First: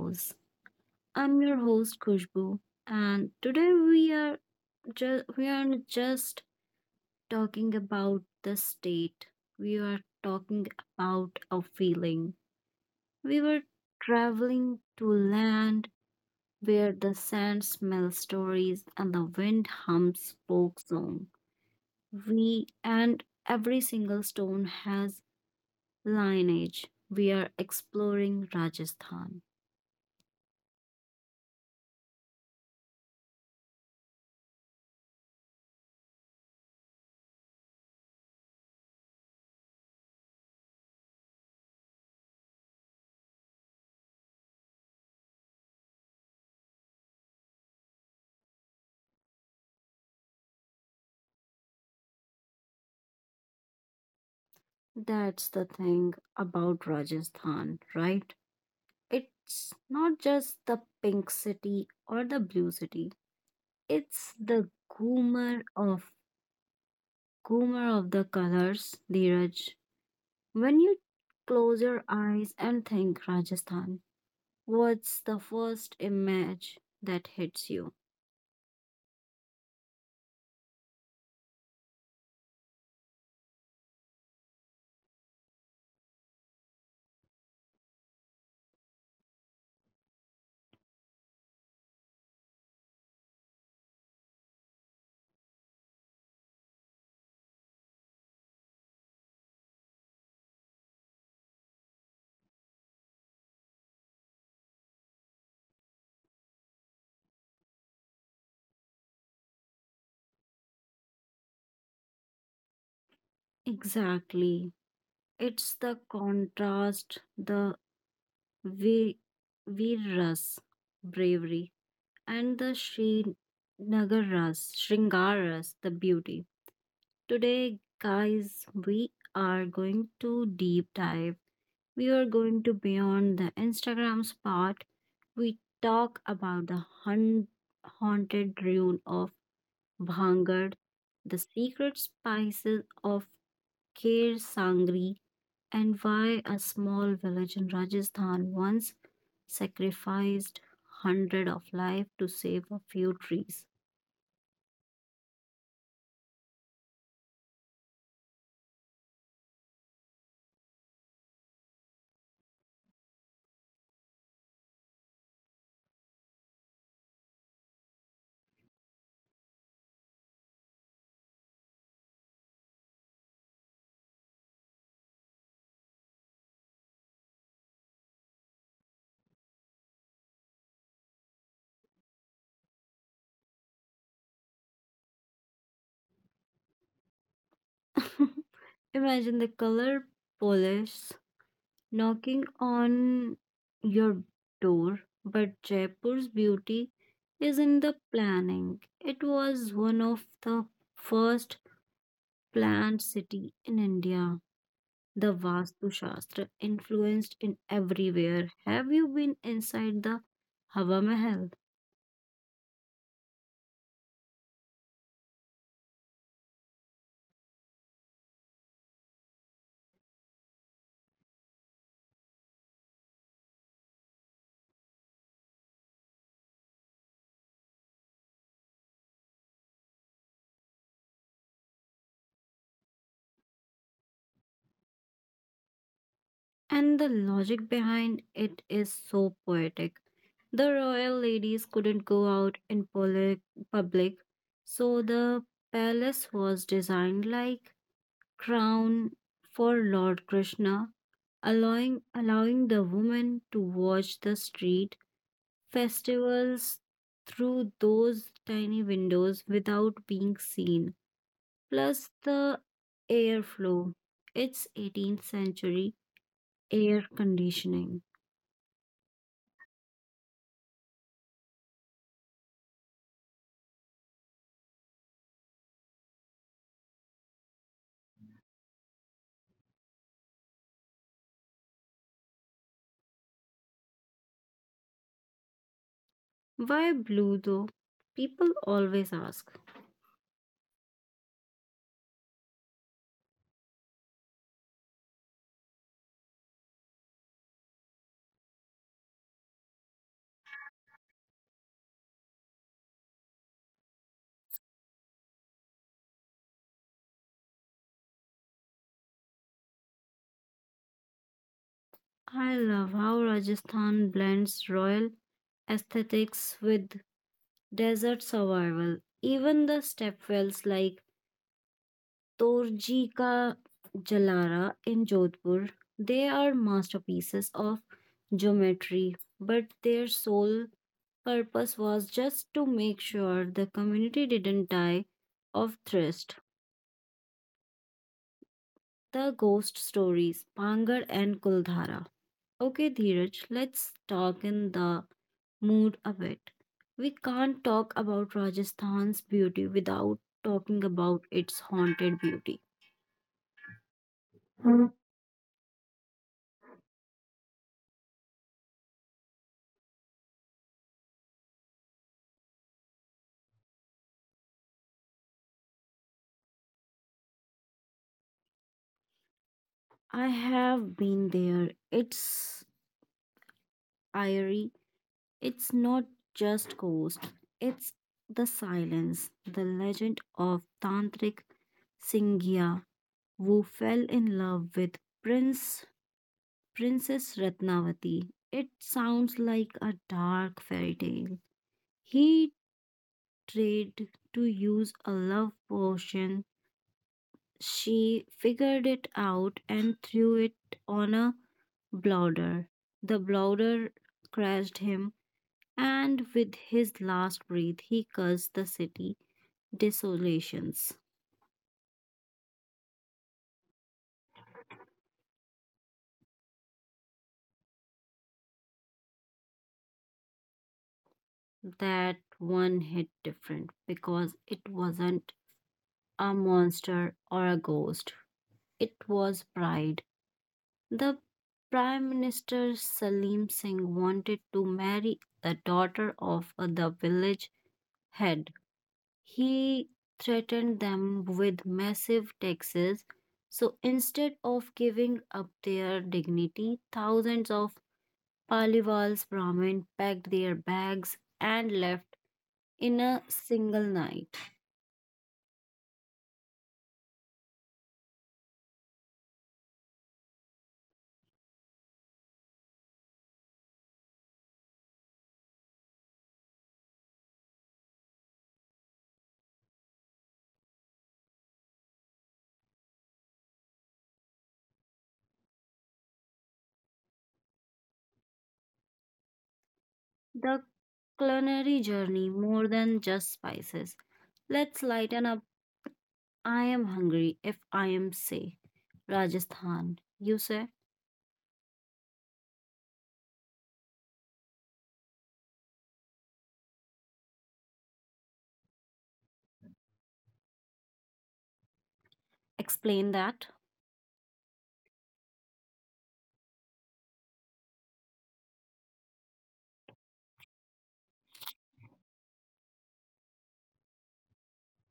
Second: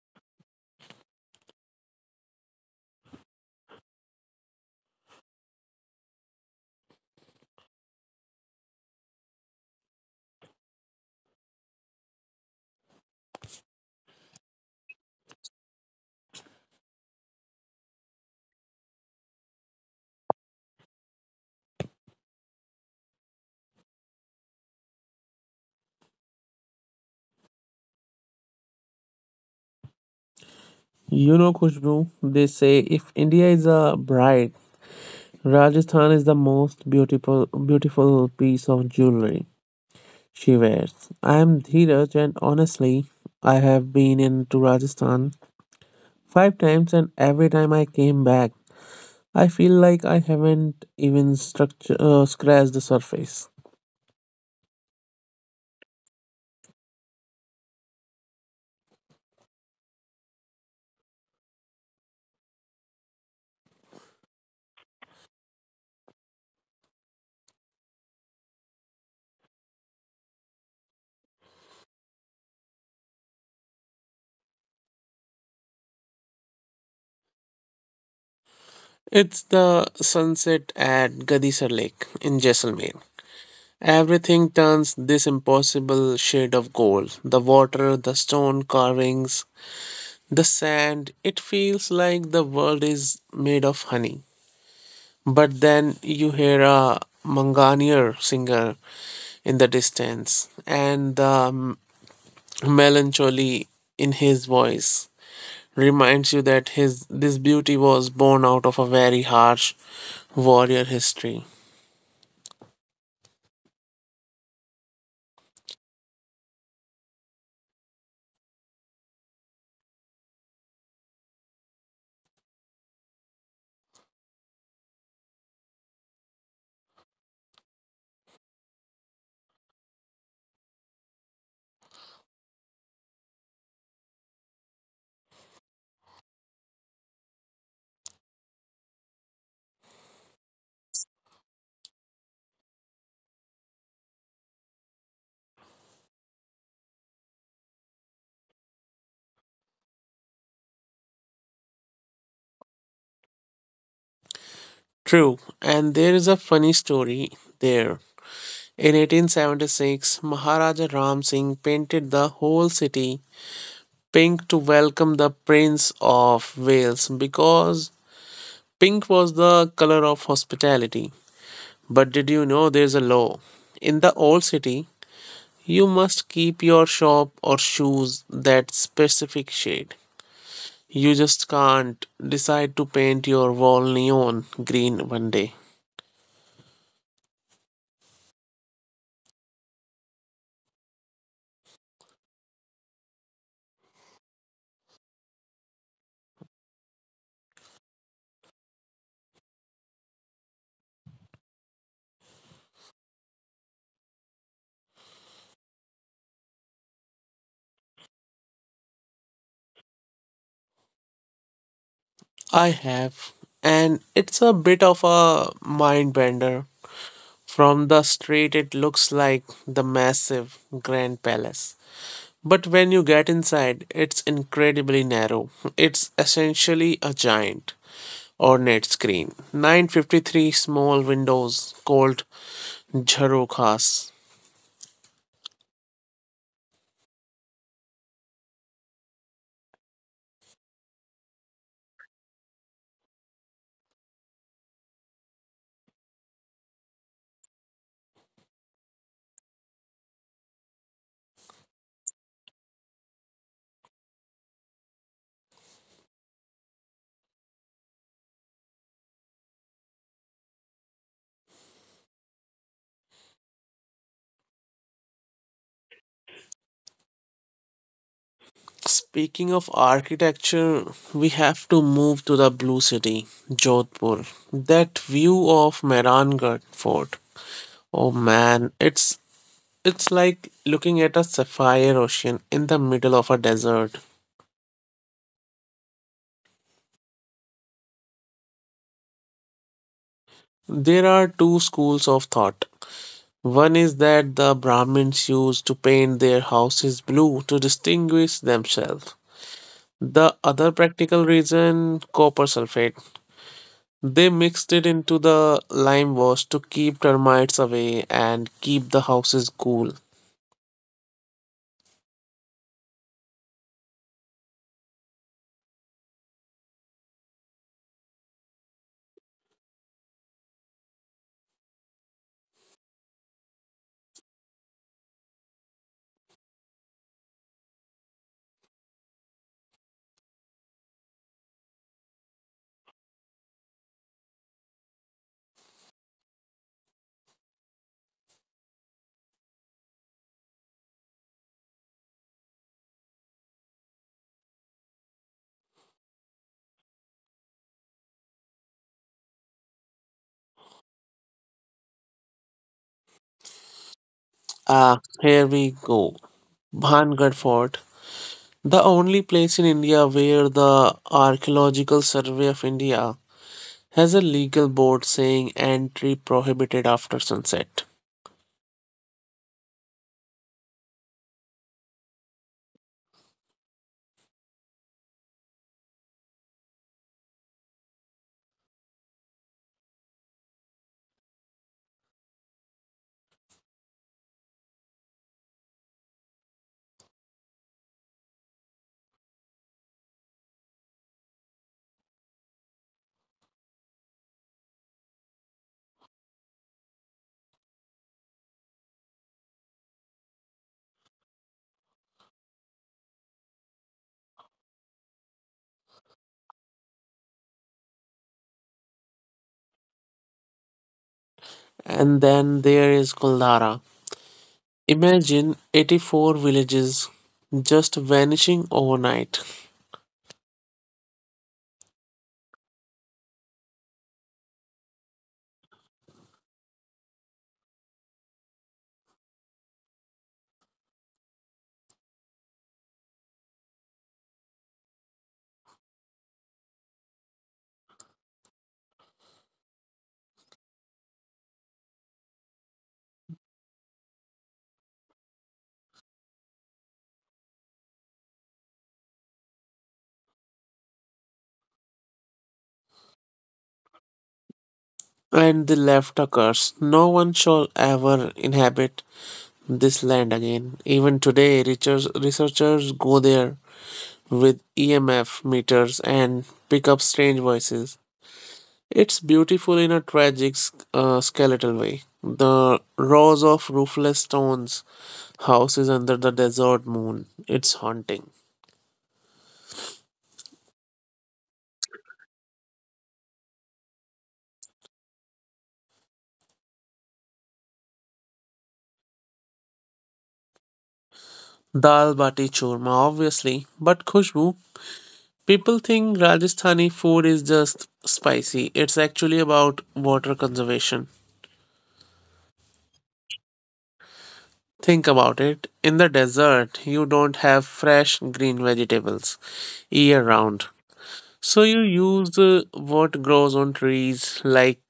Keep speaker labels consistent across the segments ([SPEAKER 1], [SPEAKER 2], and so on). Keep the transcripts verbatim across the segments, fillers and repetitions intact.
[SPEAKER 1] Echoes. I'm your host Kushbu, and today we are just we are just talking about the state. We are talking about a feeling. We were traveling to land where the sand smells stories and the wind hums folk song. We and every single stone has lineage. We are exploring Rajasthan.
[SPEAKER 2] You know, Khushbu, they say if India is a bride, Rajasthan is the most beautiful, beautiful piece of jewelry she wears. I am Dheeraj, and honestly, I have been into Rajasthan five times, and every time I came back, I feel like I haven't even structure, uh, scratched the surface.
[SPEAKER 1] That's the thing about Rajasthan, right? It's not just the pink city or the blue city. It's the goomer of goomer of the colors, Dheeraj. When you close your eyes and think Rajasthan, what's the first image that hits you?
[SPEAKER 2] It's the sunset at Gadisar Lake in Jaisalmer. Everything turns this impossible shade of gold. The water, the stone carvings, the sand. It feels like the world is made of honey. But then you hear a Manganier singer in the distance, and the melancholy in his voice reminds you that his this beauty was born out of a very harsh warrior history.
[SPEAKER 1] Exactly. It's the contrast, the vi- virus bravery and the Srinagaras, Shringaras, the beauty. Today, guys, we are going to deep dive. We are going to beyond the Instagrams part. We talk about the hun- haunted ruin of Bhangar, the secret spices of Kher Sangri, and why a small village in Rajasthan once sacrificed hundred of life to save a few trees.
[SPEAKER 2] True, and there is a funny story there. In eighteen seventy-six, Maharaja Ram Singh painted the whole city pink to welcome the Prince of Wales because pink was the color of hospitality. But did you know there's a law? In the old city, you must keep your shop or shoes that specific shade. You just can't decide to paint your wall neon green one day.
[SPEAKER 1] Imagine the color police knocking on your door, but Jaipur's beauty is in the planning. It was one of the first planned city in India. The Vastu Shastra influenced in everywhere. Have you been inside the Hava Mahal?
[SPEAKER 2] I have, and it's a bit of a mind bender. From the street, it looks like the massive Grand Palace. But when you get inside, it's incredibly narrow. It's essentially a giant ornate screen, nine hundred fifty-three small windows called jharokhas.
[SPEAKER 1] And the logic behind it is so poetic. The royal ladies couldn't go out in public, public, so the palace was designed like crown for Lord Krishna, allowing allowing the women to watch the street festivals through those tiny windows without being seen. Plus the airflow. It's eighteenth century air conditioning.
[SPEAKER 2] Speaking of architecture, we have to move to the Blue City, Jodhpur. That view of Mehrangarh Fort. Oh man, it's it's like looking at a sapphire ocean in the middle of a desert.
[SPEAKER 1] Why blue though? People always ask.
[SPEAKER 2] There are two schools of thought. One is that the Brahmins used to paint their houses blue to distinguish themselves. The other practical reason, copper sulfate. They mixed it into the lime wash to keep termites away and keep the houses cool.
[SPEAKER 1] I love how Rajasthan blends royal aesthetics with desert survival. Even the stepwells like Torji Ka Jalara in Jodhpur, they are masterpieces of geometry, but their sole purpose was just to make sure the community didn't die of thirst. The ghost stories, Pangar and Kuldhara. Okay, Dheeraj, let's talk in the mood a bit. We can't talk about Rajasthan's beauty without talking about its haunted beauty.
[SPEAKER 2] Ah, here we go. Bhangarh Fort. The only place in India where the Archaeological Survey of India has a legal board saying entry prohibited after sunset.
[SPEAKER 1] I have been there. It's eerie. It's not just ghost. It's the silence. The legend of Tantric Singhia, who fell in love with Prince Princess Ratnavati. It sounds like a dark fairy tale. He tried to use a love potion. She figured it out and threw it on a blowder. The blowder crashed him, and with his last breath, he cursed the city desolations.
[SPEAKER 2] And then there is Kuldara. Imagine eighty-four villages just vanishing overnight,
[SPEAKER 1] That one hit different because it wasn't a monster or a ghost. It was pride. The Prime Minister Salim Singh wanted to marry a daughter of the village head. He threatened them with massive taxes. So instead of giving up their dignity, thousands of Paliwals Brahmin packed their bags and left in a single night.
[SPEAKER 2] and the left a curse. No one shall ever inhabit this land again. Even today, research- researchers go there with E M F meters and pick up strange voices. It's beautiful in a tragic, uh, skeletal way. The rows of roofless stones House is under the desert moon. It's haunting.
[SPEAKER 1] The culinary journey more than just spices. Let's lighten up. I am hungry if I am safe. Rajasthan. You say,
[SPEAKER 2] Dal bati churma, obviously. But Khushbu, people think Rajasthani food is just spicy. It's actually about water conservation.
[SPEAKER 1] explain that.
[SPEAKER 2] Think about it. In the desert, you don't have fresh green vegetables year round. So you use uh, what grows on trees like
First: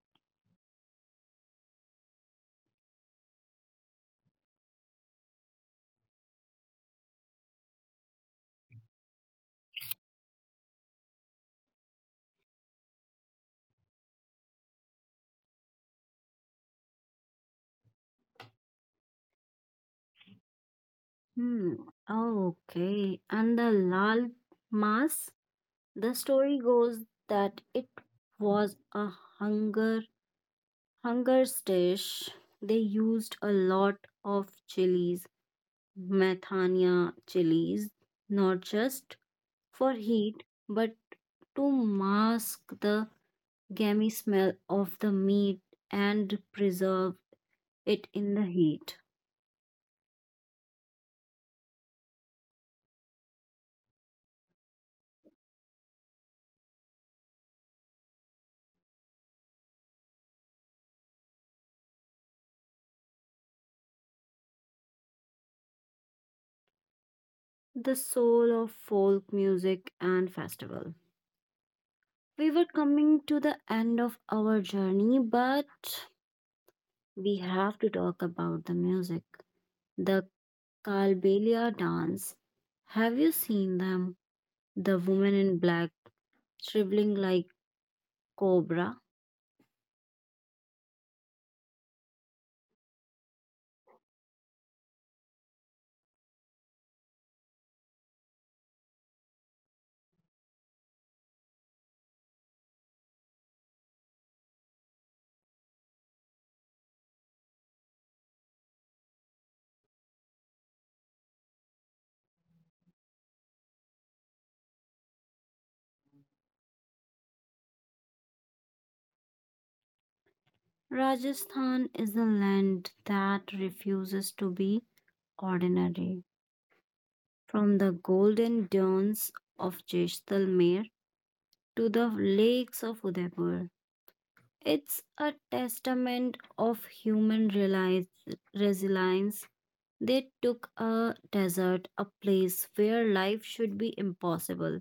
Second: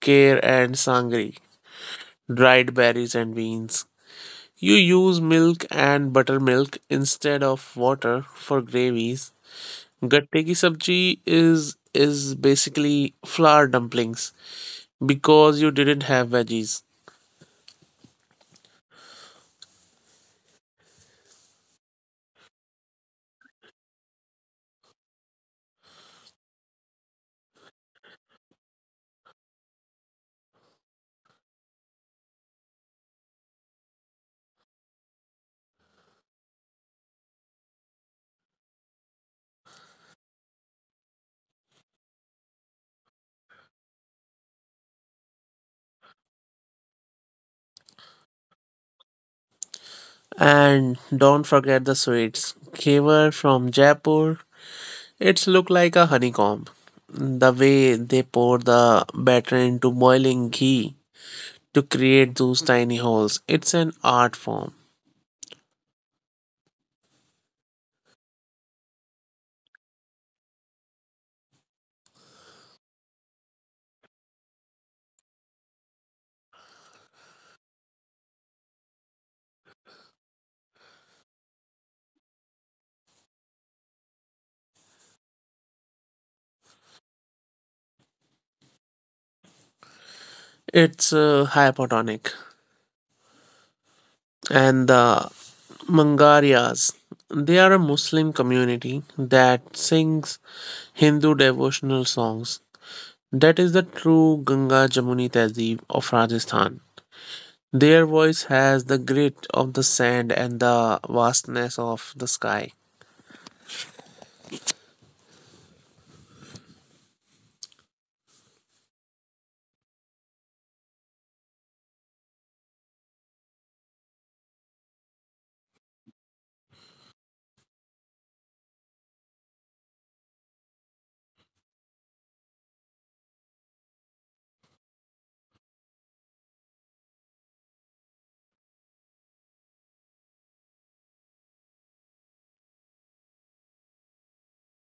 [SPEAKER 2] kale and sangri, dried berries and beans. You use milk and buttermilk instead of water for gravies. Gatte ki sabji is is basically flour dumplings because you didn't have veggies.
[SPEAKER 1] Hmm. Okay. And the Lal Mas. The story goes that it was a hunger hunger's dish. They used a lot of chilies, methania chilies, not just for heat, but to mask the gammy smell of the meat and preserve it in the heat.
[SPEAKER 2] And don't forget the sweets. Khevar from Jaipur. It's look like a honeycomb. The way they pour the batter into boiling ghee to create those tiny holes. It's an art form.
[SPEAKER 1] The soul of folk music and festival. We were coming to the end of our journey, but we have to talk about the music. The Kalbelia dance. Have you seen them? The woman in black, shriveling like cobra.
[SPEAKER 2] It's uh, hypotonic. And the Mangarias. They are a Muslim community that sings Hindu devotional songs. That is the true Ganga Jamuni Tehzeeb of Rajasthan. Their voice has the grit of the sand and the vastness of the sky.
[SPEAKER 1] Rajasthan is a land that refuses to be ordinary. From the golden dunes of Jaisalmer to the lakes of Udaipur, it's a testament of human realize, resilience. They took a desert, a place where life should be impossible,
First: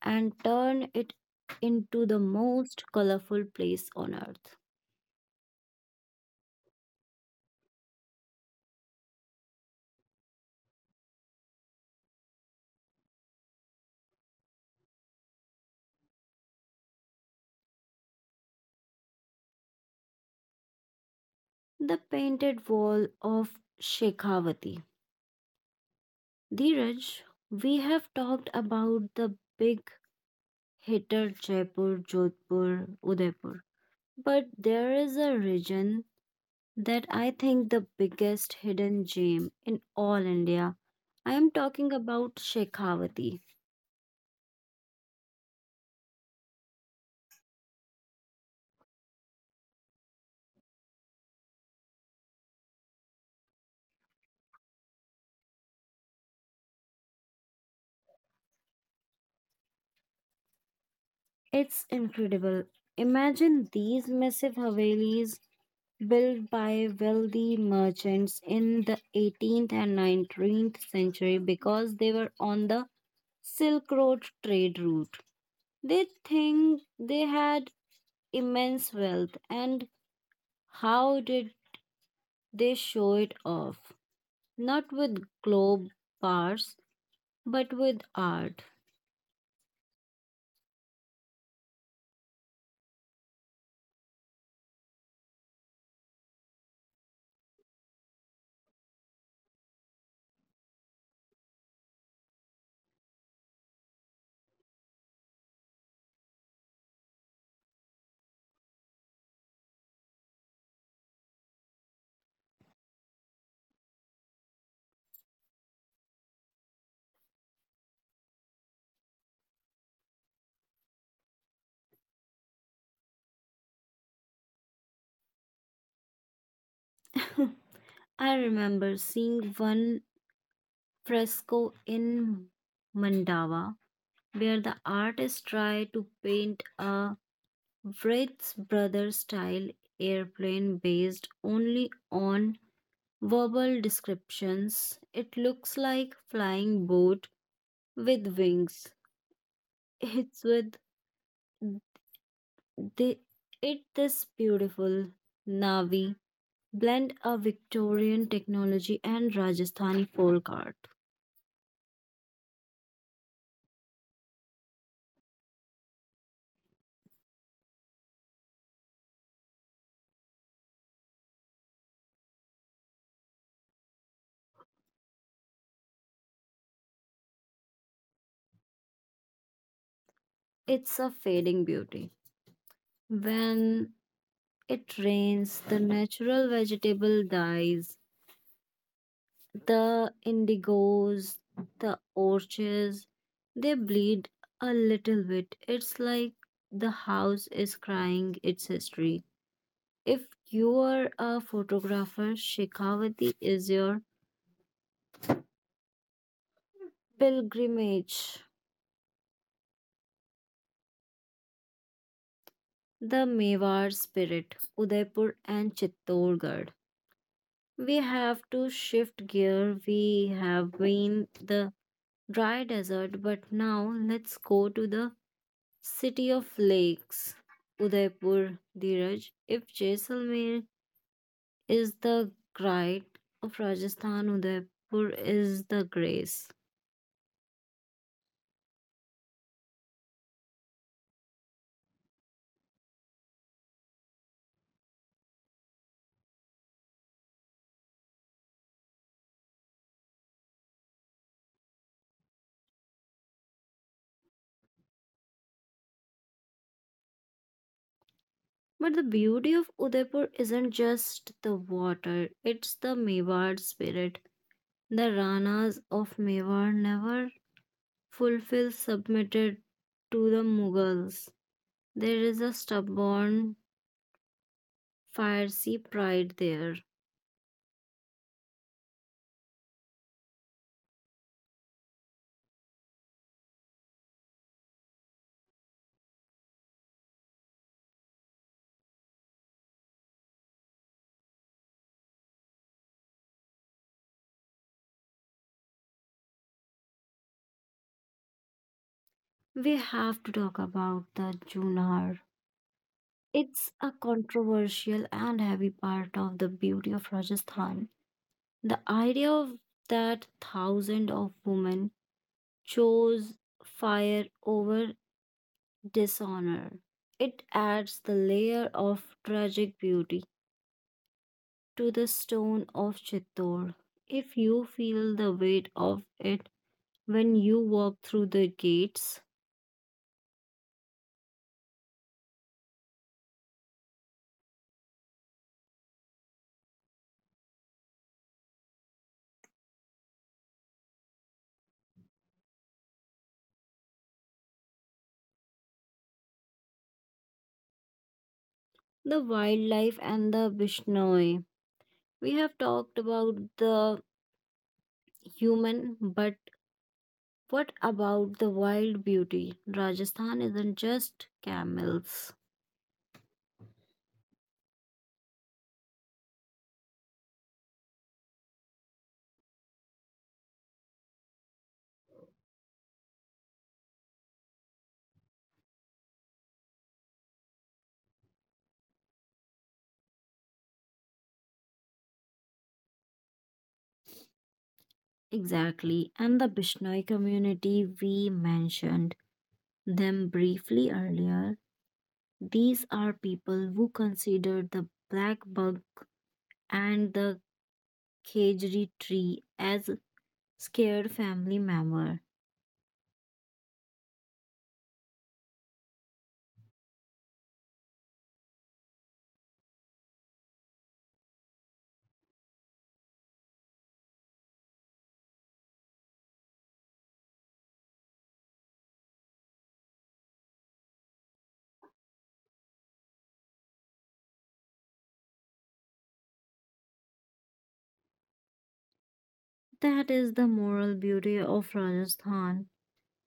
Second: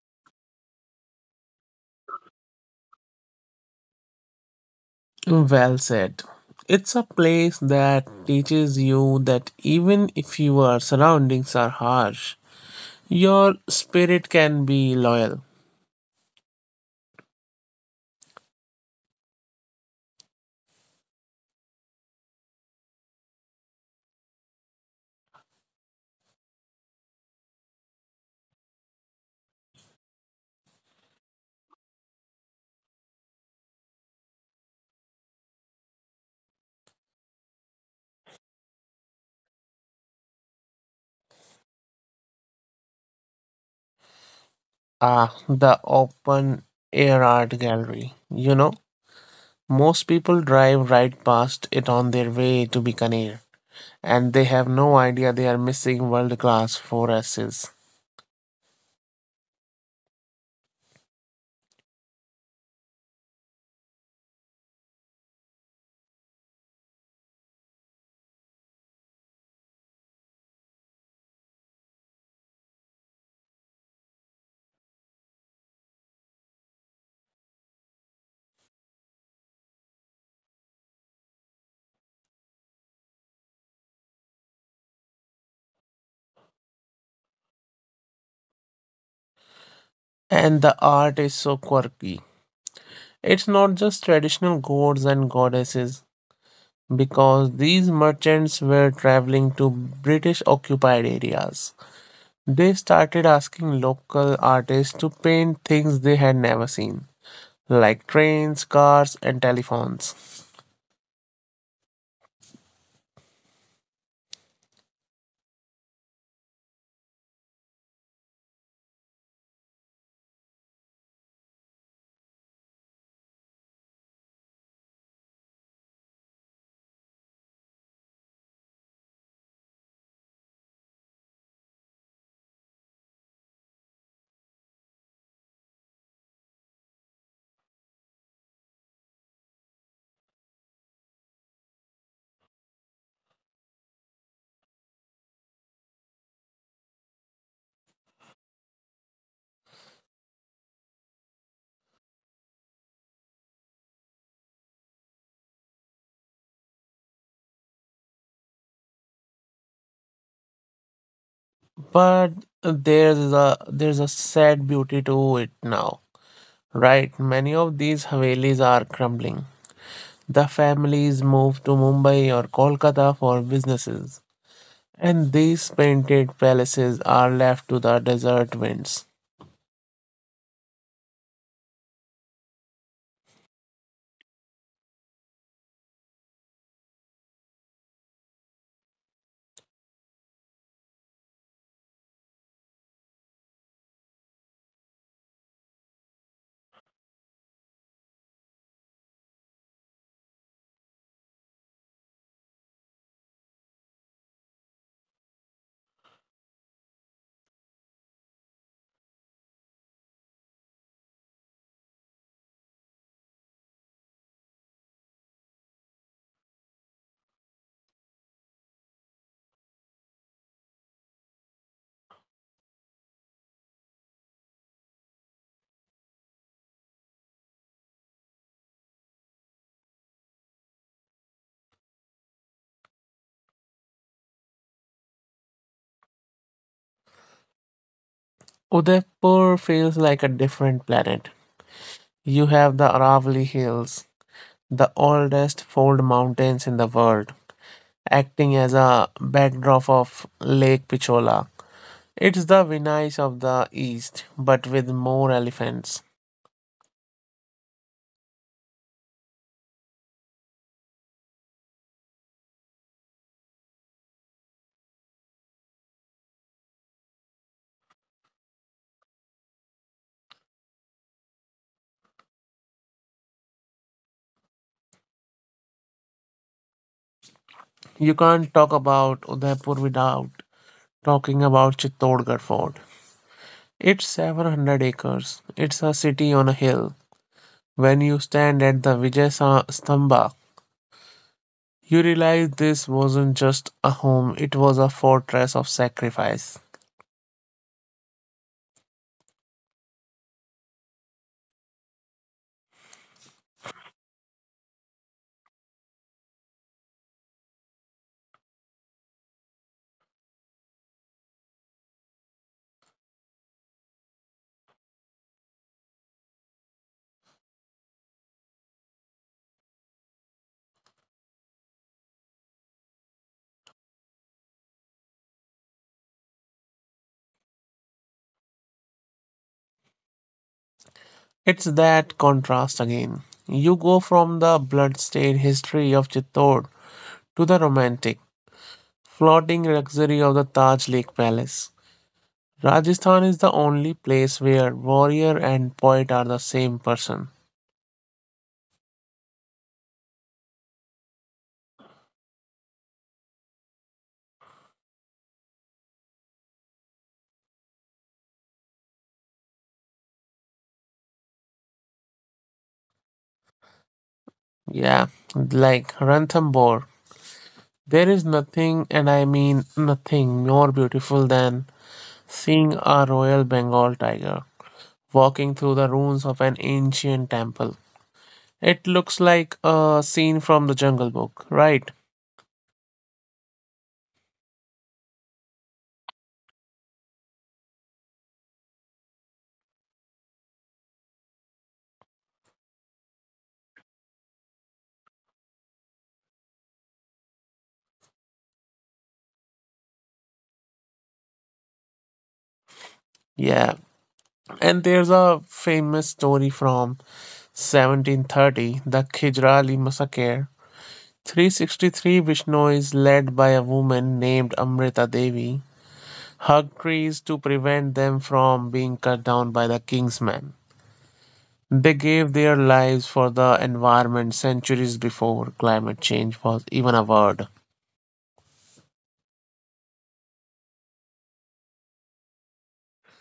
[SPEAKER 1] and turned it into the most colorful place on earth.
[SPEAKER 2] Well said. It's a place that teaches you that even if your surroundings are harsh, your spirit can be loyal.
[SPEAKER 1] The painted wall of Shekhavati. Dheeraj, we have talked about the big hitter Jaipur, Jodhpur, Udaipur, but there is a region that I think the biggest hidden gem in all India. I am talking about Shekhawati.
[SPEAKER 2] Ah, the open air art gallery. You know, most people drive right past it on their way to Bikaner, and they have no idea they are missing world class forces.
[SPEAKER 1] It's incredible. Imagine these massive havelis built by wealthy merchants in the eighteenth and nineteenth century because they were on the Silk Road trade route. They think they had immense wealth and how did they show it off? Not with globe bars but with art.
[SPEAKER 2] And the art is so quirky. It's not just traditional gods and goddesses, because these merchants were traveling to British occupied areas. They started asking local artists to paint things they had never seen, like trains, cars, and telephones.
[SPEAKER 1] I remember seeing one fresco in Mandawa where the artist tried to paint a Wright's brother style airplane based only on verbal descriptions. It looks like flying boat with wings. It's with the it this beautiful Navi blend of Victorian technology and Rajasthani folk art.
[SPEAKER 2] But there's a there's a sad beauty to it now, right? Many of these havelis are crumbling, the families move to Mumbai or Kolkata for businesses, and these painted palaces are left to the desert winds.
[SPEAKER 1] It's a fading beauty. When it rains, the natural vegetable dies. The indigos, the orchids, they bleed a little bit. It's like the house is crying its history. If you are a photographer, Shekhawati is your pilgrimage. The Mewar spirit, Udaipur and Chittorgarh. We have to shift gear. We have been the dry desert, but now let's go to the city of lakes, Udaipur, Dheeraj. If Jaisalmer is the pride of Rajasthan, Udaipur is the grace.
[SPEAKER 2] Udaipur feels like a different planet. You have the Aravali hills, the oldest fold mountains in the world, acting as a backdrop of Lake Pichola. It's the Venice of the East, but with more elephants.
[SPEAKER 1] But the beauty of Udaipur isn't just the water, it's the Mewar spirit. The Ranas of Mewar never fulfill submitted to the Mughals. There is a stubborn, fiery pride there.
[SPEAKER 2] You can't talk about Udaipur without talking about Chittorgarh Fort. It's seven hundred acres. It's a city on a hill. When you stand at the Vijay Sa- Stamba, you realize this wasn't just a home, it was a fortress of sacrifice.
[SPEAKER 1] We have to talk about the Junar. It's a controversial and heavy part of the beauty of Rajasthan. The idea of that thousands of women chose fire over dishonor. It adds the layer of tragic beauty to the stone of Chittor. If you feel the weight of it when you walk through the gates,
[SPEAKER 2] It's that contrast again. You go from the bloodstained history of Chittor to the romantic, floating luxury of the Taj Lake Palace. Rajasthan is the only place where warrior and poet are the same person.
[SPEAKER 1] the wildlife and the Bishnoi. We have talked about the human, but what about the wild beauty? Rajasthan isn't just camels.
[SPEAKER 2] Yeah, like Ranthambore. There is nothing, and I mean nothing, more beautiful than seeing a royal Bengal tiger walking through the ruins of an ancient temple. It looks like a scene from the Jungle Book, right?
[SPEAKER 1] Exactly. And the Bishnoi community, we mentioned them briefly earlier. These are people who consider the black bug and the Khejri tree as scared family member.
[SPEAKER 2] Yeah, and there's a famous story from seventeen thirty, the Khijrali massacre. three hundred sixty-three Vishnu is led by a woman named Amrita Devi, hug trees to prevent them from being cut down by the king's men. They gave their lives for the environment centuries before climate change was even a word.
[SPEAKER 1] That is the moral beauty of Rajasthan.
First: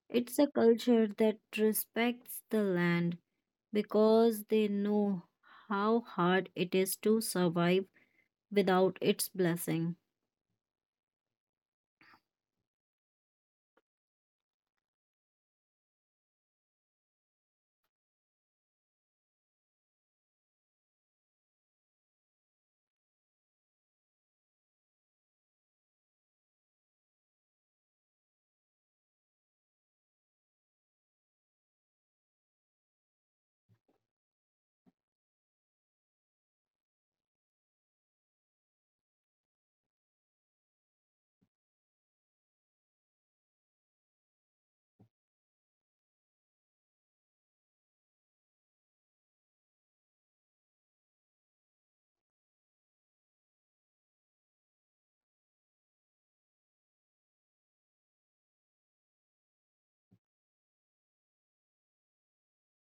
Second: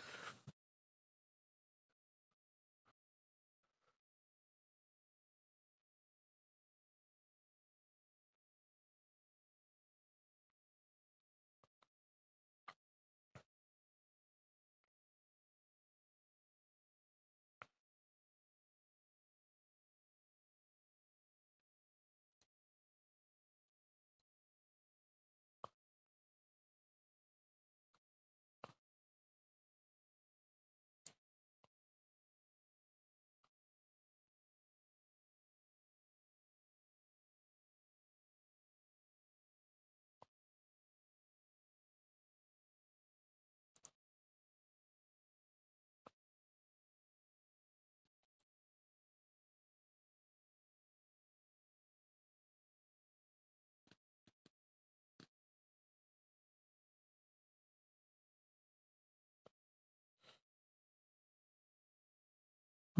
[SPEAKER 1] It's a culture that respects the land because they know how hard it is to survive without its blessing.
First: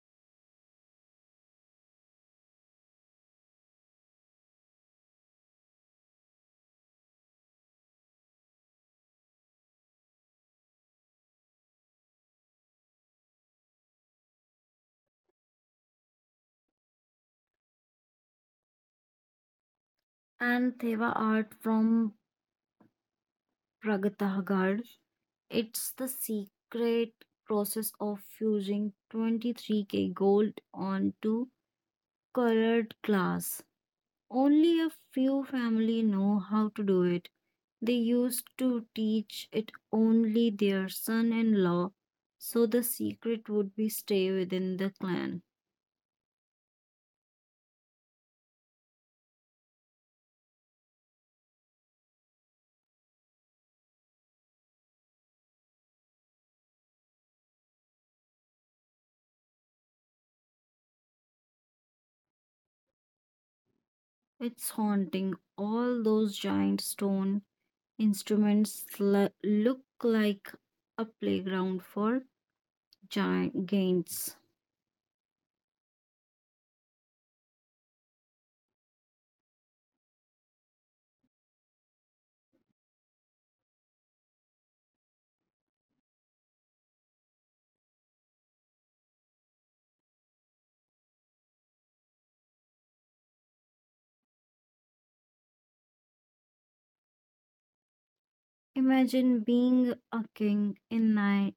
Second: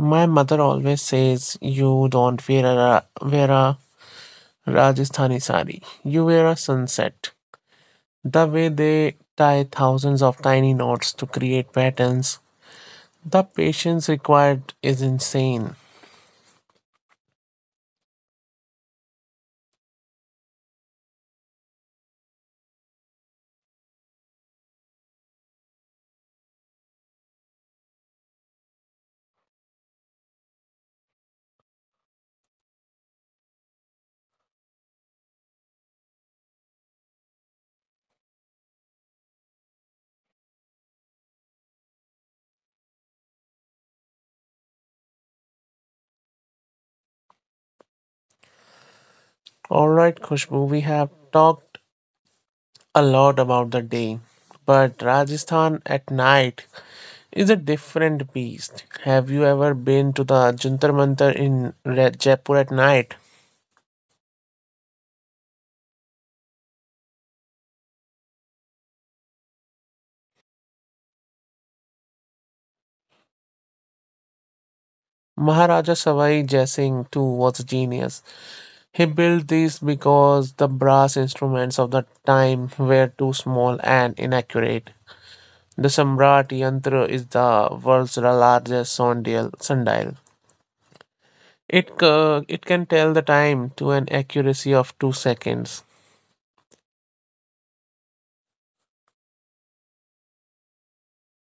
[SPEAKER 2] My mother always says, you don't wear a, ra- wear a Rajasthani sari, you wear a sunset. The way they tie thousands of tiny knots to create patterns, the patience required is insane.
[SPEAKER 1] And Theva art from Pragatagad, it's the secret process of fusing twenty-three k gold onto colored glass. Only a few family know how to do it. They used to teach it only their son-in-law, so the secret would be stay within the clan.
[SPEAKER 2] All right, Khushbu, we have talked a lot about the day, but Rajasthan at night is a different beast. Have you ever been to the Jantar Mantar in Re- Jaipur at night?
[SPEAKER 1] It's haunting. All those giant stone instruments l- look like a playground for giant games.
[SPEAKER 2] Maharaja Savai Jai Singh too was a genius. He built these because the brass instruments of the time were too small and inaccurate. The Samrat Yantra is the world's largest sundial. sundial. It ca it can tell the time to an accuracy of two seconds.
[SPEAKER 1] Imagine being a king in ni-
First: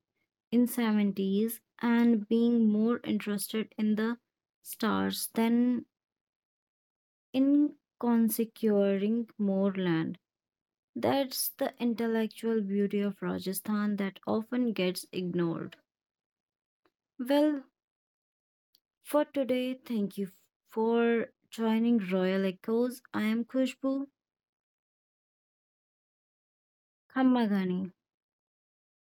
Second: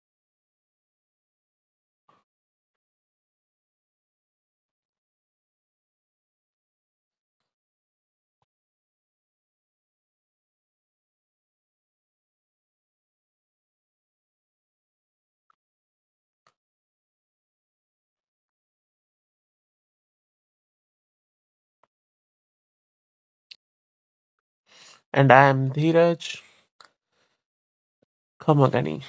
[SPEAKER 1] in seventies and being more interested in the stars than in consecuring more land. That's the intellectual beauty of Rajasthan that often gets ignored. Well, for today, thank you for joining Royal Echoes. I am Khushbu
[SPEAKER 2] And I am Dheeraj
[SPEAKER 1] Khammagani.
[SPEAKER 2] Kamagani.